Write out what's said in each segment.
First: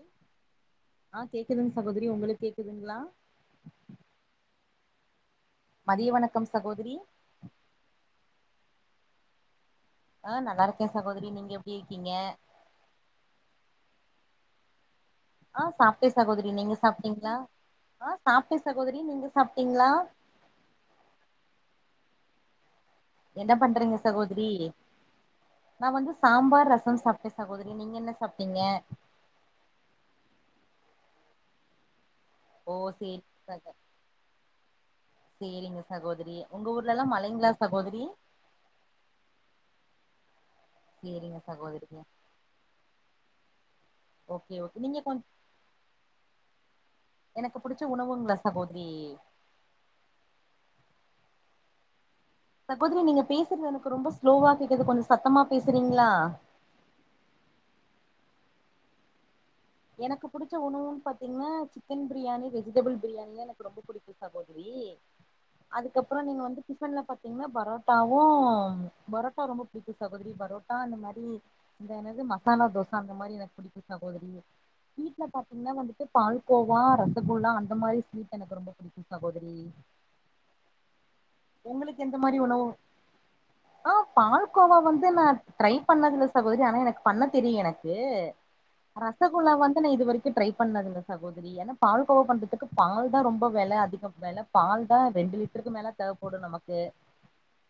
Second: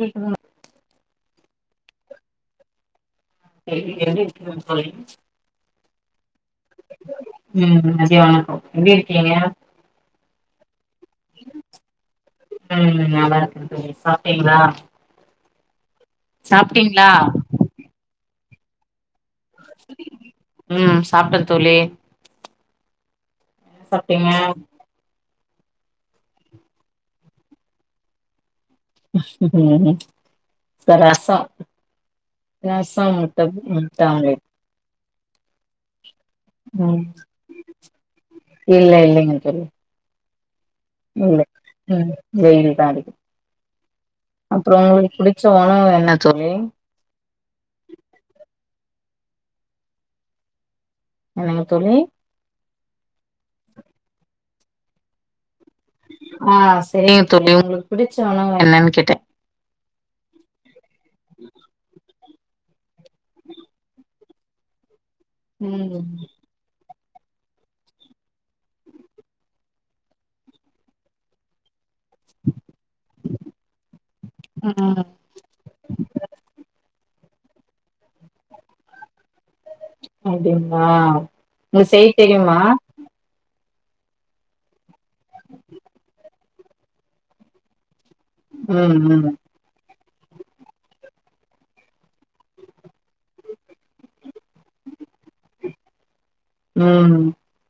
கேக்குதுங் ஆ கேக்குதுங்க சகோதரி உங்களுக் கேக்குதுங்ளா [unintelligible] மதிய வணக்கம் சகோதரி ம் மதிய வணக்கோ எப்டி இருக்கீங்க ஆ நல்லாருக்கே சகோதரி நீங்க எப்டி இருக்கீங்க ம் நல்லாருக்கே தோழி சாப்ட்டீங்களா ஆ சாப்ட்டே சகோதரி நீங்க சாப்ட்டீங்களா ஆ சாப்ட்டே சகோதரி நீங்க சாப்ட்டீங்களா ம் சாப்டே தோழி என்ன பண்றீங்க சாப்ட்டீங்க சகோதரி நா வந்து சாம்பார் ரசம் சாப்ட்டே சகோதரி நீங்க என்ன சாப்ட்டீங்க ரசோ ஓ ரசோ சேரி வச்சு சக முட்ட ஆம [unintelligible] லே சேரிங்க சகோதரி உங்க ஊர்ல ம் எல்லா மழைங்களா சகோதரி இல்ல இல்லைங்க தோழி சேரிங்க இல்ல சகோதரிங்க உம் வெயில் தா அடிக்கு ஓகே அப்றோ ஓகே நீங்க உங்களுக்கு கொஞ் புடிச்ச உணவு என்ன தோழி எனக்கு புடிச்ச உணவுங்களா சகோதரி என்னங்க தோழி சகோதரி நீங்க பேசுறது எனக்கு ரொம்ப ஸ்லோவா கேக்குது கொஞ்சோ சத்தமா பேசுறீங்களா ஆ சரிங்க தோழி உங்களுக்கு பிடிச்ச உணவு என்னன்னு கேட்டே எனக்கு பிடிச்ச உணவுன்னு பாத்தீங்கன்னா chicken biryani veg vegetable biryani தா எனக்கு ரொம்ப புடிக்கும் சகோதரி ம் அதுக்கப்றோ நீங்க வந்து டிஃபன்ல பாத் தீங்கன்னா பரோட்டாவும் பரோட்டா ரொம்ப புடிக்கும் சகோதரி பரோட்டா இந்த மாரி இந்த என்னது மசாலா தோச அந்த மாரி எனக்கு புடிக்கு சகோதரி ம் ம் ஸ்வீட்ல பாத்தீங்கன்னா வந்துட்டு பால்கோவா ரசகுல்லா அந்த மாதிரி ஸ்வீட் எனக்கு ரொம்ப புடிக்கும் சகோதரி அப்டிங்களா நீ உங்களுக்கு செய் எந்த மாரி தெரியுமா உணவு ஆ பாலகோவா வந்து நா ட்ரை பண்ணதுல சகோதரி ஆனா எனக்கு பண்ண தெரியு எனக்கு உம் ரசகுல்லா வந்து நா இது வரைக்கு ட்ரை பண்ணதில்ல சகோதரி ஏன்னா பால் கோவா பண்றதுக்கு பால் தான் ரொம்ப வெல அதிகம் வெல பால் தா ரெண்டு லிட்டருக்கு மேல தேவப்படும் நமக்கு ம்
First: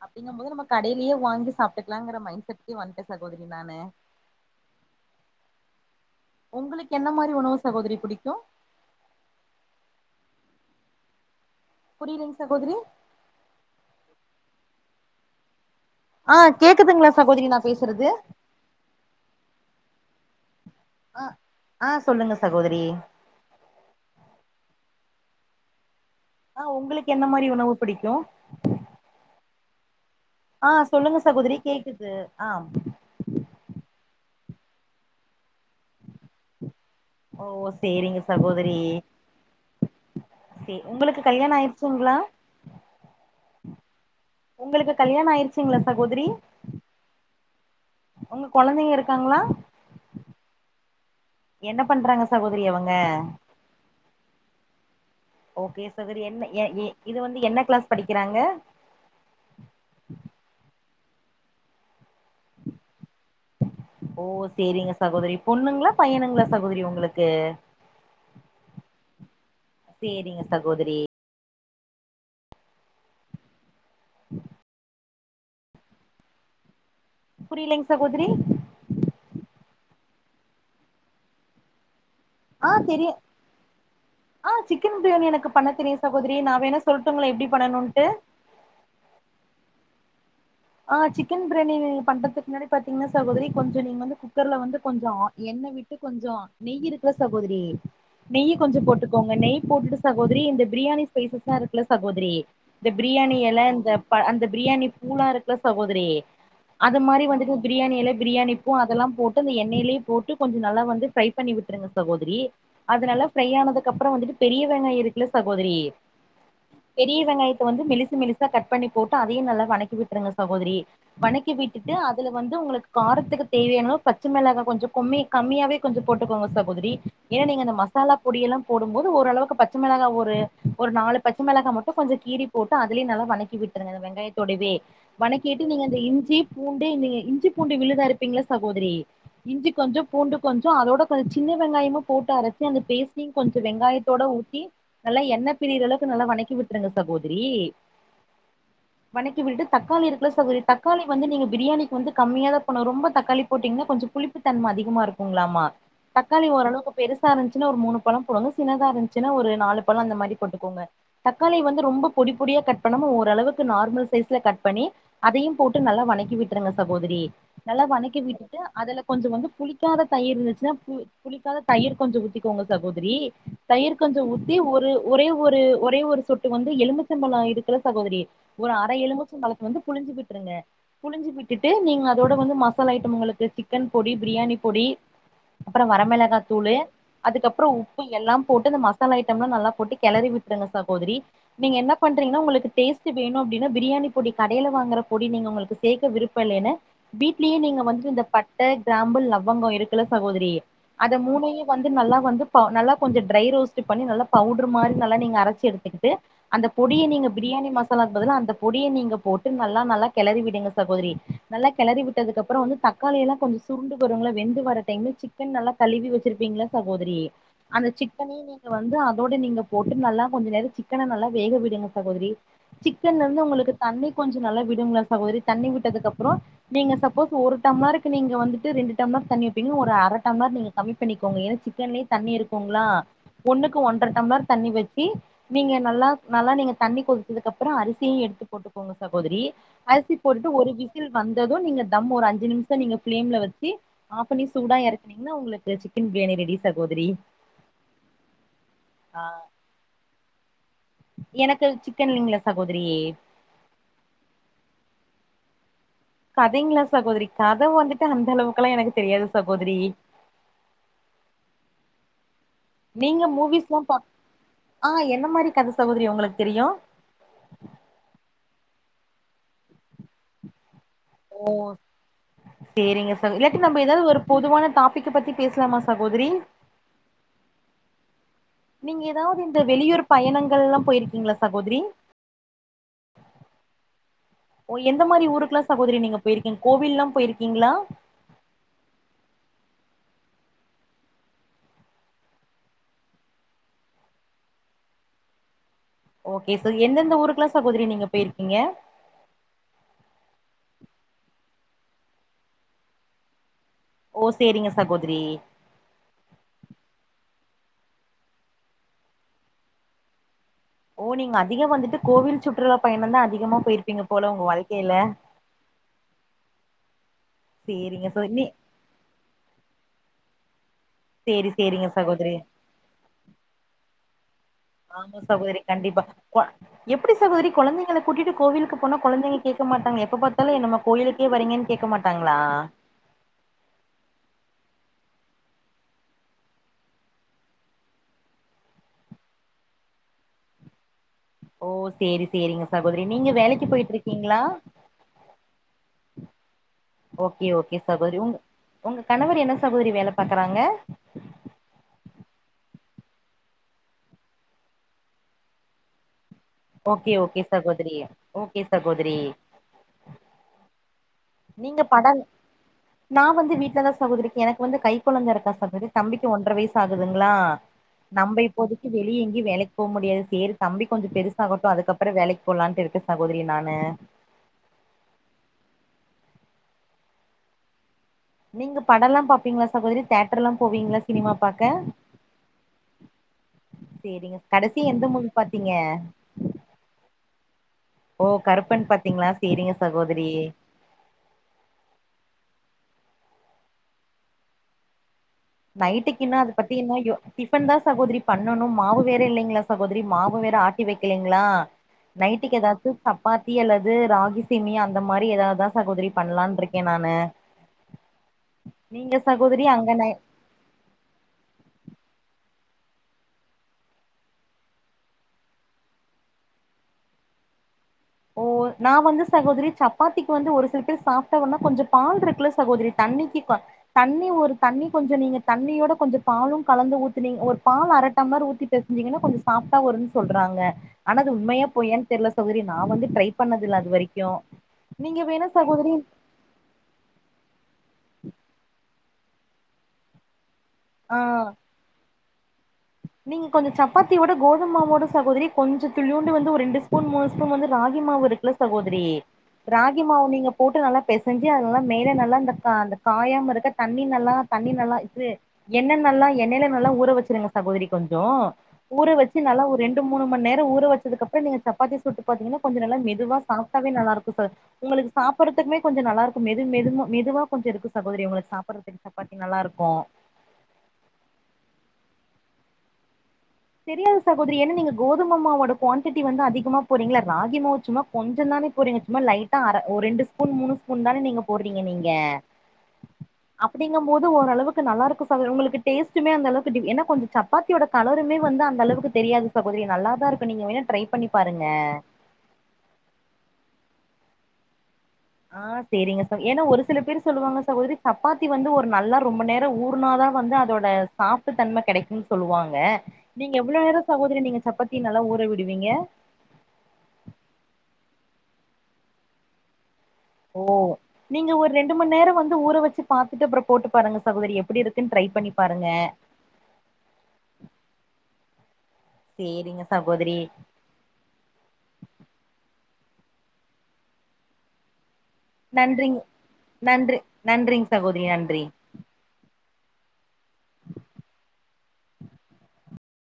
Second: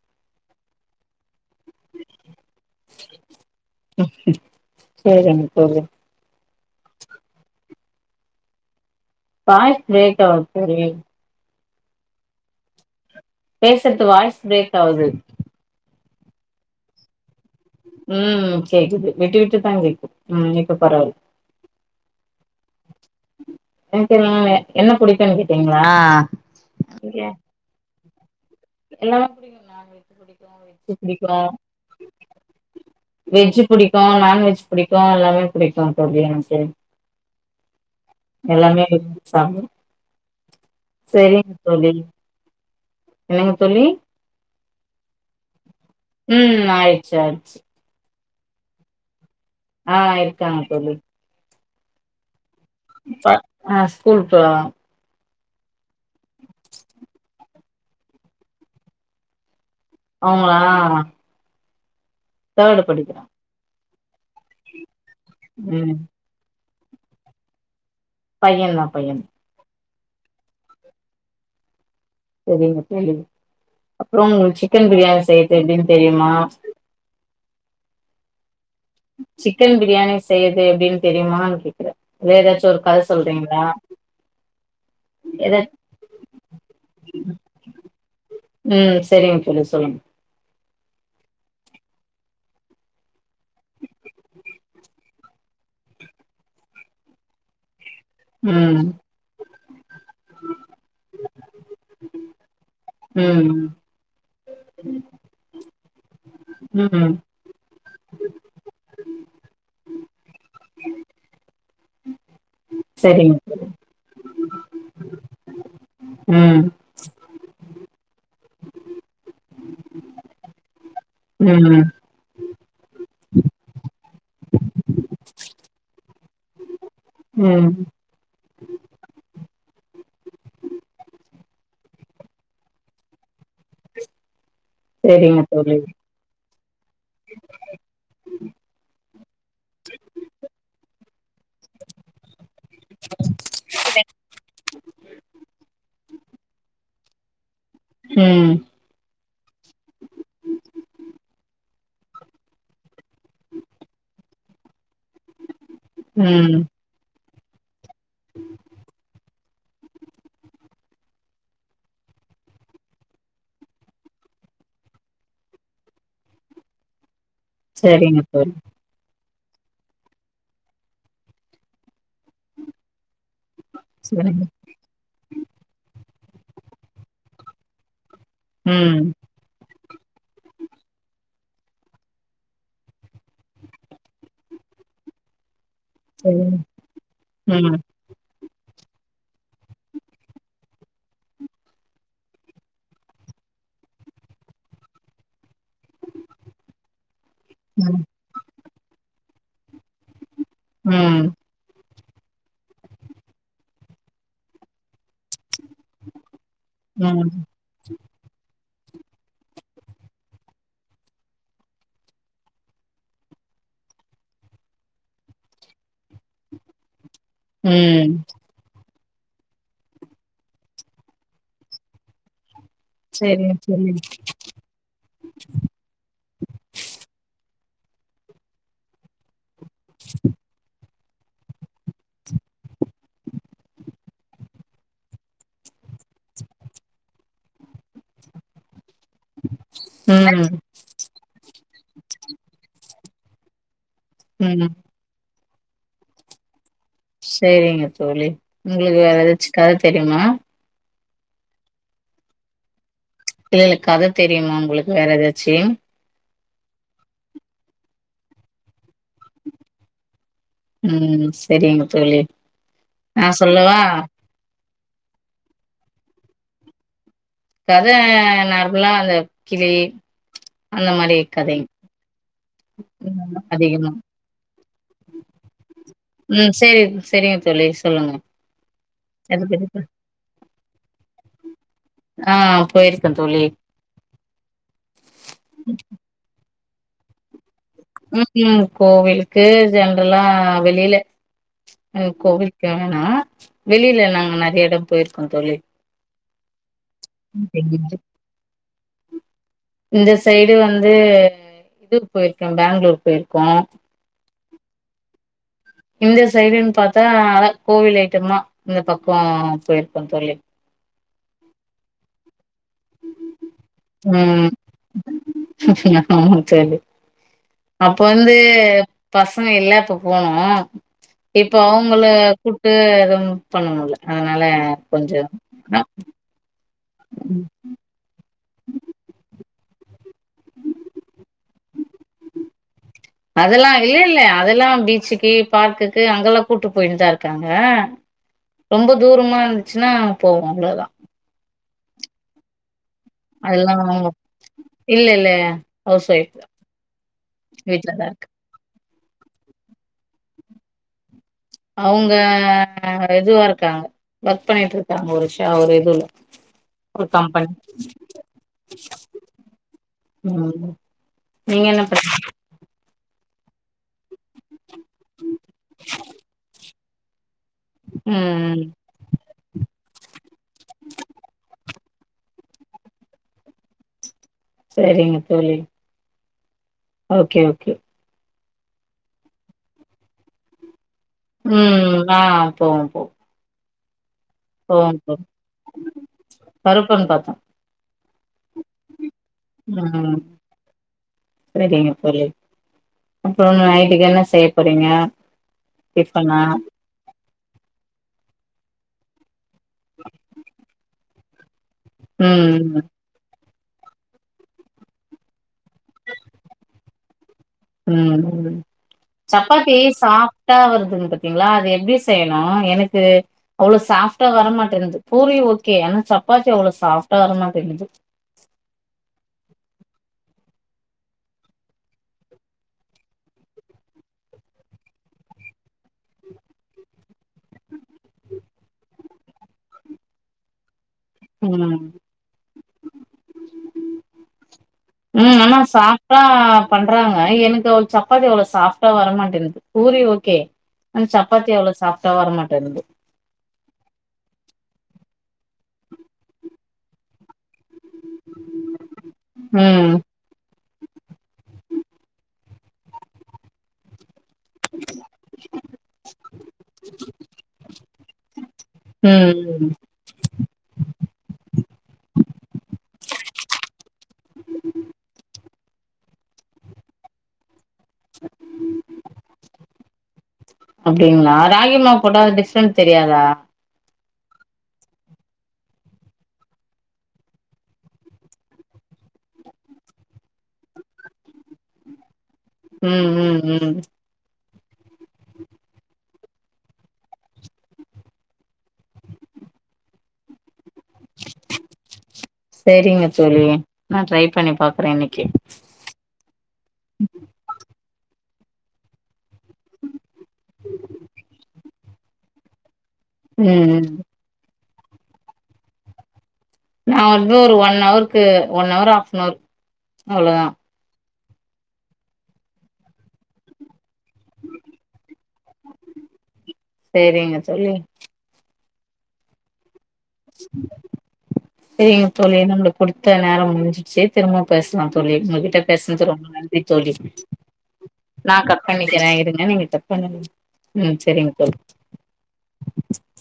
து அப் [inaudible] அப்டிங்கனுபோது நம்ம கடைலியே வாங்கி சாப்ட்டுக்கலாங்கிற மைண்ட செட்லே வந்துட்டே சகோதரி நான்னு சேரிங்க சேரிங்க உங்களுக்கு என்ன மாதிரி உணவு சகோதரி புடிக்கும் பா்ட் பக் ஆ [unintelligible] புரியல்லீங்க சகோதிரி பேசுறது வாய்ஸ் பிரேக் ஆவுது ஆ கேக்குதுங்களா சகோதரி நா பேசுறது ம் கேக்குது விட்டு விட்டு தா கேக்குது ம் இப்ப பரவால்ல ஆ ஆ சொல்லுங்க சகோதரி என்தினாய் [unintelligible] என்ன புடிக்குன்னு கேட்டீங்களா ஆ உங்களுக்கு என்ன மாரி உணவு புடிக்கும் எல்லாமே புடிக்கும் நான் வெஜ் புடிக்கும் ஆ சொல்லுங்க சகோதரி கேக்குது ஆ வெஜ்ஜு புடிக்கும் நான்வெஜ் புடிக்கும் எல்லாமே புடிக்கு தோழி எனக்கு ஓ சேரிங்க சகோதரி எல்லாமே சாப்ப சே உங்களுக்கு கல்யாணோ தோழி ஆயிட்ச்சுங்ளா என்னங்க தோழி உங்களுக்கு கல்யாணோ ஆயிருச்சிங்ளா சகோதரி ம் ஆயிடுச்சு ஆயிடுச்சு உங்க கொழந்திங்க இருக்காங்ளா ஆ இருக்காங்க தோழி என்ன பண்றாங்க சகோதரி அவங்க ப- ஆ ஸ்கூல் போறாங்க ஓகே சகோதரி என்ன எ இது வந்து என்ன கிளாஸ் படிக்கறாங்க அவ்ங்களா தேர்ட் படிக்கிறா ஓ சேரிங்க சகோதரி பொண்ணுங்ளா ம் பையனுங்ளா சகோதரி உங்களுக்கு பையன் னா பையன் சேரிங்க சகோதரி செரிங்க தோழி அப்புறோ உங்ளுக்கு சிக்கன் பிரியாணி செய்ரது எப்டின் தெரியுமா புரியலிங் சகோதரி சிக்கன் பிரியாணி செய்யுரது எப்டின் தெரியுமான்னு கேக்கறே எதாச்சு ஆ ஒரு கத தெரியு சொல்றீங்ளா ஆ சிக்கன் பிரியாணி எனக்கு பண்ண தெரியு சகோதரி நா வேணா சொல்ட்டுங்ளா எப்டி பண்ணனுன்ட்டு ம் செரிங்க தோழி சொல்லுங் ஆ சிக்கன் பிராணி பண்றதுக்கு முன்னாடி பாத்தீங்கன்னா சகோதரி கொஞ்சோ நீங்க வந்து குக்கர்ல வந்து கொஞ்சோ எண்ணெ விட் கொஞ்சோ நெய் இருக்குல சகோதரி நெய் கொஞ்சோ ம் போட்டுக்கோங்க நெய் போட்டுட்டு சகோதரி இந்த பிரியாணி ஸ்பைசஸ்ல்லா இருக்குல சகோதரி இந்த பிரியாணி எல ம் இந்த அந்த பிரியாணி பூலா இருக்குல்ல சகோதரி அது ம் மாரி வந்துட்டு பிரியாணிஎல பிரியாணிபூ அதல்லா போட்டு அந்த எண்ணெயிலே போட்டு கொஞ்சோ நல்லா வந்து ஃப்ரை பண்ணி விட்டுருங்க சகோதரி அது நல்லா செரிங்க ஃப்ரை தோழி ஆனதுக்கு அப்பறோ வந்துட்டு பெரிய வெங்காய இருக்குல்ல சகோதரி ம் பெரிய வெங்காயத்த வந்து மெலிசு மெலிசா கட் பண்ணி போட்டு அதையு நல்லா வணக்கி விட்டுருங்க சகோதரி வணக்கி ம் விட்டுட்டு அத் அதுல வந்து உங்களுக்கு காரத்துக்கு தேவையான பச்ச மெளகா கொஞ்ச கொம்மி கம்மியாவே கொஞ்சோ போட்டுக்கோங்க சகோதரி எனா நீங்க ம் அந்த மசாலா பொடியெல்லா போடும் போது ஓரளவுக்கு பச்சை மெளகா ஒரு ஒரு நாலு பச்சை மெளகா மட்டு கொஞ்சோ கீரி போட்டு அதுலே நல்லா வணக்கி விட்டுருங்க வெங்காயத்தோடவே செரிங்க வணக்கிட்டு தோழி நீங்க அந்த இஞ்சி பூண்டு இந்த நீங்க இஞ்சி பூண்டு விழுது அரைபிங்ளா சகோதரி இஞ்சி கொஞ்சோ பூண்டு கொஞ்சோ அதோட கொஞ்சோ சின்ன வெங்காயமு போட்டு அரைச் அந்த பேஸ்டியு கொஞ்சோ வெங்காயத்தோட ஊத்தி நல்லா எண்ணெ பிரிர அளக்கு நல்ல வணக்கி விட்டுருங்க சகோதரி ம் வணக்கி விட்டு தக்காளி இருக்குள தக்காளி வந்து நீங்க பிரியாணிக்கு வந்து கம்மிய தா போணு ரொம்ப தக்காளி போட்டீங்னா கொஞ்சம் புளிப் தன்ம அதிகமா இருக்குங்ளாமா தக்காளி ம் ஓரளவுக்கு பெருசா இருந்துச்சுன ஒரு மூணு பழம் போடுங்க சின்தா இருந்துச்சுன ஒரு நாலு பழோ அந்த மாரி போட்டுக்கோங்க தக்காளி வந்து ரொம்ப பொடி பொடியா கட் பண்ணாம ஓரளவுக்கு நார்மல் சைஸ்ல கட் பண்ணி அதையு போட்டு நல்லா வணக்கி விட்டுருங்க சகோதரி நல்லா செரிங்க வணக்கி தோழி விட்டுட்டு அதுல கொஞ்ச வந்து புளிக்காத தயிர் இருந்துச்சுனா புளிக்காத தயிர் கொஞ்ச ஊத்திக்கோங்க சகோதரி தயிர் கொஞ்ச செரிங்க ஊத்தி ஒரு ஒரே ஒரு ஒரே ஒரு சொட்டு வந்து எலுபிச்சம்பழோ இருக்கில்ல சகோதரி ஒரு அரை ம் எலும்புச்சம்பழத்த வந்து புழிஞ்சு விட்ருங்க புழிஞ்சு விட்டுட்டு நீங்க அதோட வந்து மசாலா ஐட்டம் உங்களுக்கு சிக்கன் பொடி பிரியாணி பொடி அப்பறோ வரமிளகா செரிங்க தூளு அதுக்கப்றோ ம் உப் பு எல்லா போட்டு அந்த மசாலா ஐட்டம்லா நல்லா போட்டு கெளரி விட்ருங்க சகோதரி நீங்க என்ன பண்றீங்ன்னா உங்களுக்கு டேஸ்ட்டு வேணும அப்டினா பிரியாணி பொடி கடேல வாங்குற பொடி நீங்க உங்களுக்கு சேக்க விருப்ப இல்லேன வீட்லியே நீங்க வந்து ம் இந்த பட் பட்ட கிராம்பு லவங்கோ இருக்குல சகோதரி அத ம் மூனையு வந்து நல்லா வந்து நல்லா பா நல்லா கொஞ்சோ ட்ரை ரோஸ்ட்டு பண்ணி நல்லா பவுட்ரு மாரி நல்லா நீங்க அரச்சு எடுத்துக்கி ட்டு அந்த பொடிய நீங்க ம் பிரியாணி மசாலாக் பதிலா அந்த பொடிய நீங் க போட்டு நல்லா நல்லா கெளறி விடுங்க சகோதரி நல்லா கெளறி விட்டதுக்கப்புறோ வந்து தக்காளி எல்லா கொஞ்சு சுருண்டு வருங்குல வெந்து வர டைம்ல சிக்கன் நல்லா கழுவி வச்சிருப்பீங்ள சகோதரி அந்த ம் சிக்கனையு நீங்க வந்து அதோட நீங்க போட்டு நல்லா கொஞ்ச நேரோ சிக்கன நல்லா வேக விடுங்க சகோதரி சிக்கன்லர்ந்து செரிங்க உங்களுக்கு தோழி தண்ணி கொஞ்சு நல்லா விடும்ல சகோதரி தண்ணி விட்டதுக்கப்றோ நீங்க சப்போஸ் ஒரு டம்ளருக்கு நீங்க வந்துட்டு ரெண்டு டம்ளர் தண்ணி வைப்பீங்னா ஒரு அர டம்ளர் நீங்க கம்மி பண்ணிக்கோங்க ஏனா சிக்கன்லே தண்ணி இருக்கூங்ளா ஒன்னுக்கு ஒன்ற டம்ளர் தண்ணி வச்சி நீங்க நல்லா நல்லா நீங்க தண்ணி கொதிச்சதுக்கப்புறோ அரிசியு எடுத்து கோங்க சகோதரி அரிசி ம் போட்டுட்டு ஒரு விசில் வந்ததூ நீங்க தம் ஒரு அஞ்சு நிம்ஷோ நீங்க ஃபிளேம்ல வச் சி ஆஃப் பண்ணி ம் சூடா எறக்குனீங்னா ஒங்ளுக்கு சிக்கன் பிரியாணி ரெடி சகோதரி செரிங்க தோழி உங்ளுக்கு வேற ஆ எதாச்சு கத தெரிமா எனக்கு அது சிக்கன்லிங்ளா சகோதரி இல்லல்ல கத தெரியுமா உங்களுக்கு வேற எதாச்சு கதைங்ளா சகோதரி கத வந்துட்டு அந்த அளவுக்கலா எனக்கு தெரியாது சகோதரி ம் செரிங்க தோழி நீங்க நா சொல்லவா மூவீஸ்லா பா ஆ என்ன மாரி கத சகோதரி ஒங்களுக் தெரியு கத நார்முலா அந்த கிளி அந்த மாரி கதைங்க ஓ சேரிங்க சகு ம் இல்லாட்டி நம்ப அதிகமா எதாது ஒரு பொதுவான டாபிக்க பத்தி பேஸ்லாமா சகோதரி ம் சேரி செரிங்க தோழி சொல்லுங்க நீங்க எதாவ்து எத இந்த பத்தி பே வெளியூரு பயணங்கல்லா போய்ருக்கீங்ளா சகோதிரி ஆ போயிருக்கே தோழி ஓ எந்த மாரி ஊருக்லா சகோதரி நீங்க போய்ருக்கீங் கோவில்லா போயிர்க்கீங்ளா ம் ம் கோவிலுக்கு ஜென்ட்ரலா வெளில அ கோவில்க் வேணுனா வெளில நாங்க நெறைய எடோ போய்ர்க்கோ தோழி ஓகே ச எந்தெந்த ஊருக்குலா சகோதரி நீங்க பேய்ர்க்கீங்க இந்த சைடு வந்து இதுக்கு போய்ர்க்கோ பேங்ளூரு போய்ர்க்கோ ஓ சேரிங்க சகோதிரி இந்த சைடுன் பாத்தா அதா கோவில் ஐட்டம்தா இந்த பக்கோ போய்ர்க்கோந்தோழி ஓ நீங்க அதிகோ வந்துட்டு கோவில் சுற்றுலா பயணந்தா அதிகமா போய்ர்ப்பீங்க போல உங்க ம் வாழ்க்கேல [unintelligible] ஆமா தோழி அப்போ சேரிங்க சோ வந்து நீ பசங்க எல்லா இப்ப போனோ சேரி இப்போ சேரிங்க அவுங்கள சகோதரி கூட்டு எதுவு பண்ணமுல்ல அதுனால ஆமா கொஞ்சோ சகோதரி னா கண்டிப்பா கொ எப்டி சகோதரி கொழந்தைங்கள கூட்டிட்டு கோவிலுக்கு போனா கொழந்தைங்க கேக்க மாட்டாங்க எப்ப பாத்தாலு என்னம்மா கோயிலுக்கே வரீங்கன் கேக்க மாட்டாங்ளா அதெல்லாம் இல்ல இல்ல அதெல்லா இல்ல இல்ல அதெல்லா பீச்சுக்கு பார்க்குக்கு அங்கல்லா கூட்டு போய்ட்டுதா இருக்காங்க ரொம்ப தூரமா இருந்துச்சுன்னா போவோம் அவ்ளோதா ஓ செரி செரிங்க சகோதரி நீங்க வேலைக்கி அதெல்லா போயிட்ருக்கிங்களா இல்ல இல்ல ஹவுஸ் ஒய்ஃப் தா ஓகே ஓகே வீட்லதா சகோதரி இருக்கு உங் உங்க கணவர் என்ன சகோதரி வேல பாக்கறாங்க அவுங்க ரெதுவா இருக்காங்க ஒர்க் பண்ணிட்ருக்காங்க ஒருஷா ஒரு இதுல ஒரு ஓகே ஓகே கம்பெனி சகோதிரி ஓகே சகோதிரி ம் நீங்க என்ன பண் படல் நா வந்து வீட்லதா சகோதரி எனக் வந்து கை கொழந்த இருக்கா சகோதரி தம்பிக்கு ஒன்ற வயஸ் தா ஆகுதுங்ளா நம்ப ம் இப்போதி வெளிய எங்யு வேலைக் போக முடியாது செரி தம்பி கொஞ்சப் பெருசாகட்டு அதுக்கப்பற வேலைக்கு போகலான்ட்டு இருக்கே சகோதரி நானு சரிங்க தோழி ஓகே ஓகே நீங்க படல்லா பாப்பீங்களா சகோதரி தேட்டர்ல்லா போவீங்களா சினிமா பாக்க ம் ஆ போவோம் போவோம் செரிங்க கடசியா போவோம் எந்த தோழி மூவி பாத்திங்க கருப்பன் பாத்தோம் ஓ கருப்பன் பாத்திங்களா செரிங்க சகோதரி செரிங்க தோழி அப்றோம் நைட்டுக்கு என்ன செய்ய போறீங்க நைட்டிக் இன்னு டிஃபனா அத பத்தி இன்னு யோ டிஃபன் தா சகோதரி பண்ணணும் மாவு வேற இல்லங்களா சகோதரி மாவு வேற ஆட்டி வக்கலைங்ளா ம் நைட்டிக்கி ஏதாது சப்பாத்தி அல்லது ராகி சேமியா அந்த மாரி ஏதாதா சகோதரி பண்ணலான்ட்ருக்கே நானு ம் ம் நீங்க சகோதரி சப்பாத்தி அங்க நா சாப் டா வருதுங் பாத்திங்ளா அது எப்டி செய்யனு எனக்கு அவ்ளோ சாஃப்டா வர மாட்டேன்து பூரி ஓகே ஆனா சப்பாத்தி அவ்ளோ சாஃப்டா வரமாட்டேங்குது ஓ நா வந்து சகோதரி சப்பாத்திக்கு வந்து ஒரு சில பேர் சாஃப்ட்டா வர்னா கொஞ்ச பால்ருக்குல சகோதரி தண்ணிக்கி ப தண்ணி ஒரு தண்ணி கொஞ்ச நீங்க தண்ணியோட கொஞ்ச பாலு கலந்து ஊத்துனிங் ஒரு பால் அரடம்ப்ளர் ஊத்தி பேசஞ்சிங்கன்னா கொஞ்ச சாஃப்டா வருன் சொல்றாங்க ஆனா அது உண்மையா ம் பொய்யான் தெர்ல சகோதரி நா வந்து ட்ரை பண்ணதில்ல அது வரைக்கு நீங்க வேணா சகோதரி ஆ பண்றாங்க எனக்கு அவ் சப்பாத்தி அவ்ளோ சாஃப்ட்டா வர மாட்டேனுது பூரி ஓகே ஆ சப்பாத்தி அவ்ளோ சாஃப்டா வரமாட்டேனுது நீங்க கொஞ்ச சப்பாத்தியோட கோதுமாவோட சகோதரி கொஞ்ச துளியோண்டு வந்து ஒரு ரெண்டு ஸ்பூன் மூணு ஸ்பூன் வந்து ராகி மாவு இருக் இல்ல சகோதரி ம். ராகி மாவு நீங்க போட்டு நல்லா பெசஞ்சு அதுலல்லா மேல நல்லா அந்த கா அந்த காயாம இருக்க தண்ணி நல்லா தண்ணி நல்லா இது எண்ண நல்லா எண்ணெய்ல நல்லா ஊற வச்சிருங்க சகோதரி கொஞ்சோ ஊர ம். வச்சி நல்லா ம். ஒரு ரெண் டு மூணு மண்நேரோ ஊர வச்சதுக்கப்பற நீங்க சப்பாத்தி சுட்டு பாத்திங்கன்னா கொஞ்ச நல்ல மெதுவா சாஃப்டாவே நல்லா இருக்கு ச உங்களுக்கு சாப்பட்றதுக்குமே கொஞ்ச நல்லா இருக்கும் மெது மெதுமா மெதுவா கொஞ்ச இருக்கு சகோதரி உங்களுக்கு சாப்பட்றத்துக் சப்பாத்தி நல்லா இருக்கு அப்டிங்ளா ராகிம்மாவு போட்டா டிஃப்ரெண்ட் தெரியாதா தெரியாது சகோதரி என்னா நீங்க கோதுமமாவோட குவண்டிட்டி வந்து அதிகமா போட்றிங்களா ராகிமாவு சும்மா கொஞ்ச தானே போட்றீங்க சும்மா லைட்டா அர ஒ ரெண்டு ஸ்பூன் மூணு ஸ்பூன் தான நீங்க போட்றீங்க நீங்க ம் ம் ம் அப்படிங்கும் போது ஓரளவுக்கு நல்லாருக்கு சகோதரி உங்களுக்கு டேஸ்டுமே அந்தளவுக்கு டிஃப் ஏனா கொஞ்ச சப்பாத்தியோட கலருமே வந்து அந்தளவுக்கு தெரியாது சகோதரி நல்லாதா இருக்கு நீங்க வேணா ட்ரை பண்ணி பாருங்க சேரிங்க தோழி நா ட்ரை பண்ணி பாக்குற இன்னக்கி ஆ செரிங்க தோ ஏனா ஒரு சில பேரு சொல்லுவாங்க சகோதரி சப்பாத்தி வந்து ஒரு நல்லா ரொம்ப நேரோ ஊர்னாதா வந்து அதோட சாப்ட்டு தன்மை கெடைக்கும்னு சொல்லுவாங்க நீங்க ம். எவ்வளோ ம். நேரோ சகோதரி நீங்க சப்பாத்தி நல்லா ஊற விடுவீங்க நா வந்து ஒரு ஒன் ஹவருக்கு ஒன் ஹவர் ஹாப்னவர் அவ்ளோதா ஓ நீங்க ஒரு ரெண்டுமணேநேரோவந்து ஊறவச்சு பாத்துட்டு அப்றோ போட்டு பாருங்க சகோதரி எப்டி இருக்குன்னு ட்ரை பண்ணி பாருங்க சேரிங்க தோழி சேரிங்க சகோதரி சேரிங்க தோழி நம்மளுக்கு கொடுத்த நேரோ முஞ்சிச்சி திரும்வு பேசலா தோழி [unintelligible] ட்ட பேஸ்னது நன்றிங் ரொம்ப நன்றி தோழி நன்றி நன்றிங் சகோதரி நா நன்றி கட் பண்ணிட்ட வெக்கிறே இருங்க நீங்க கட்பண்ணுங்க ம் சரிங்க தோலி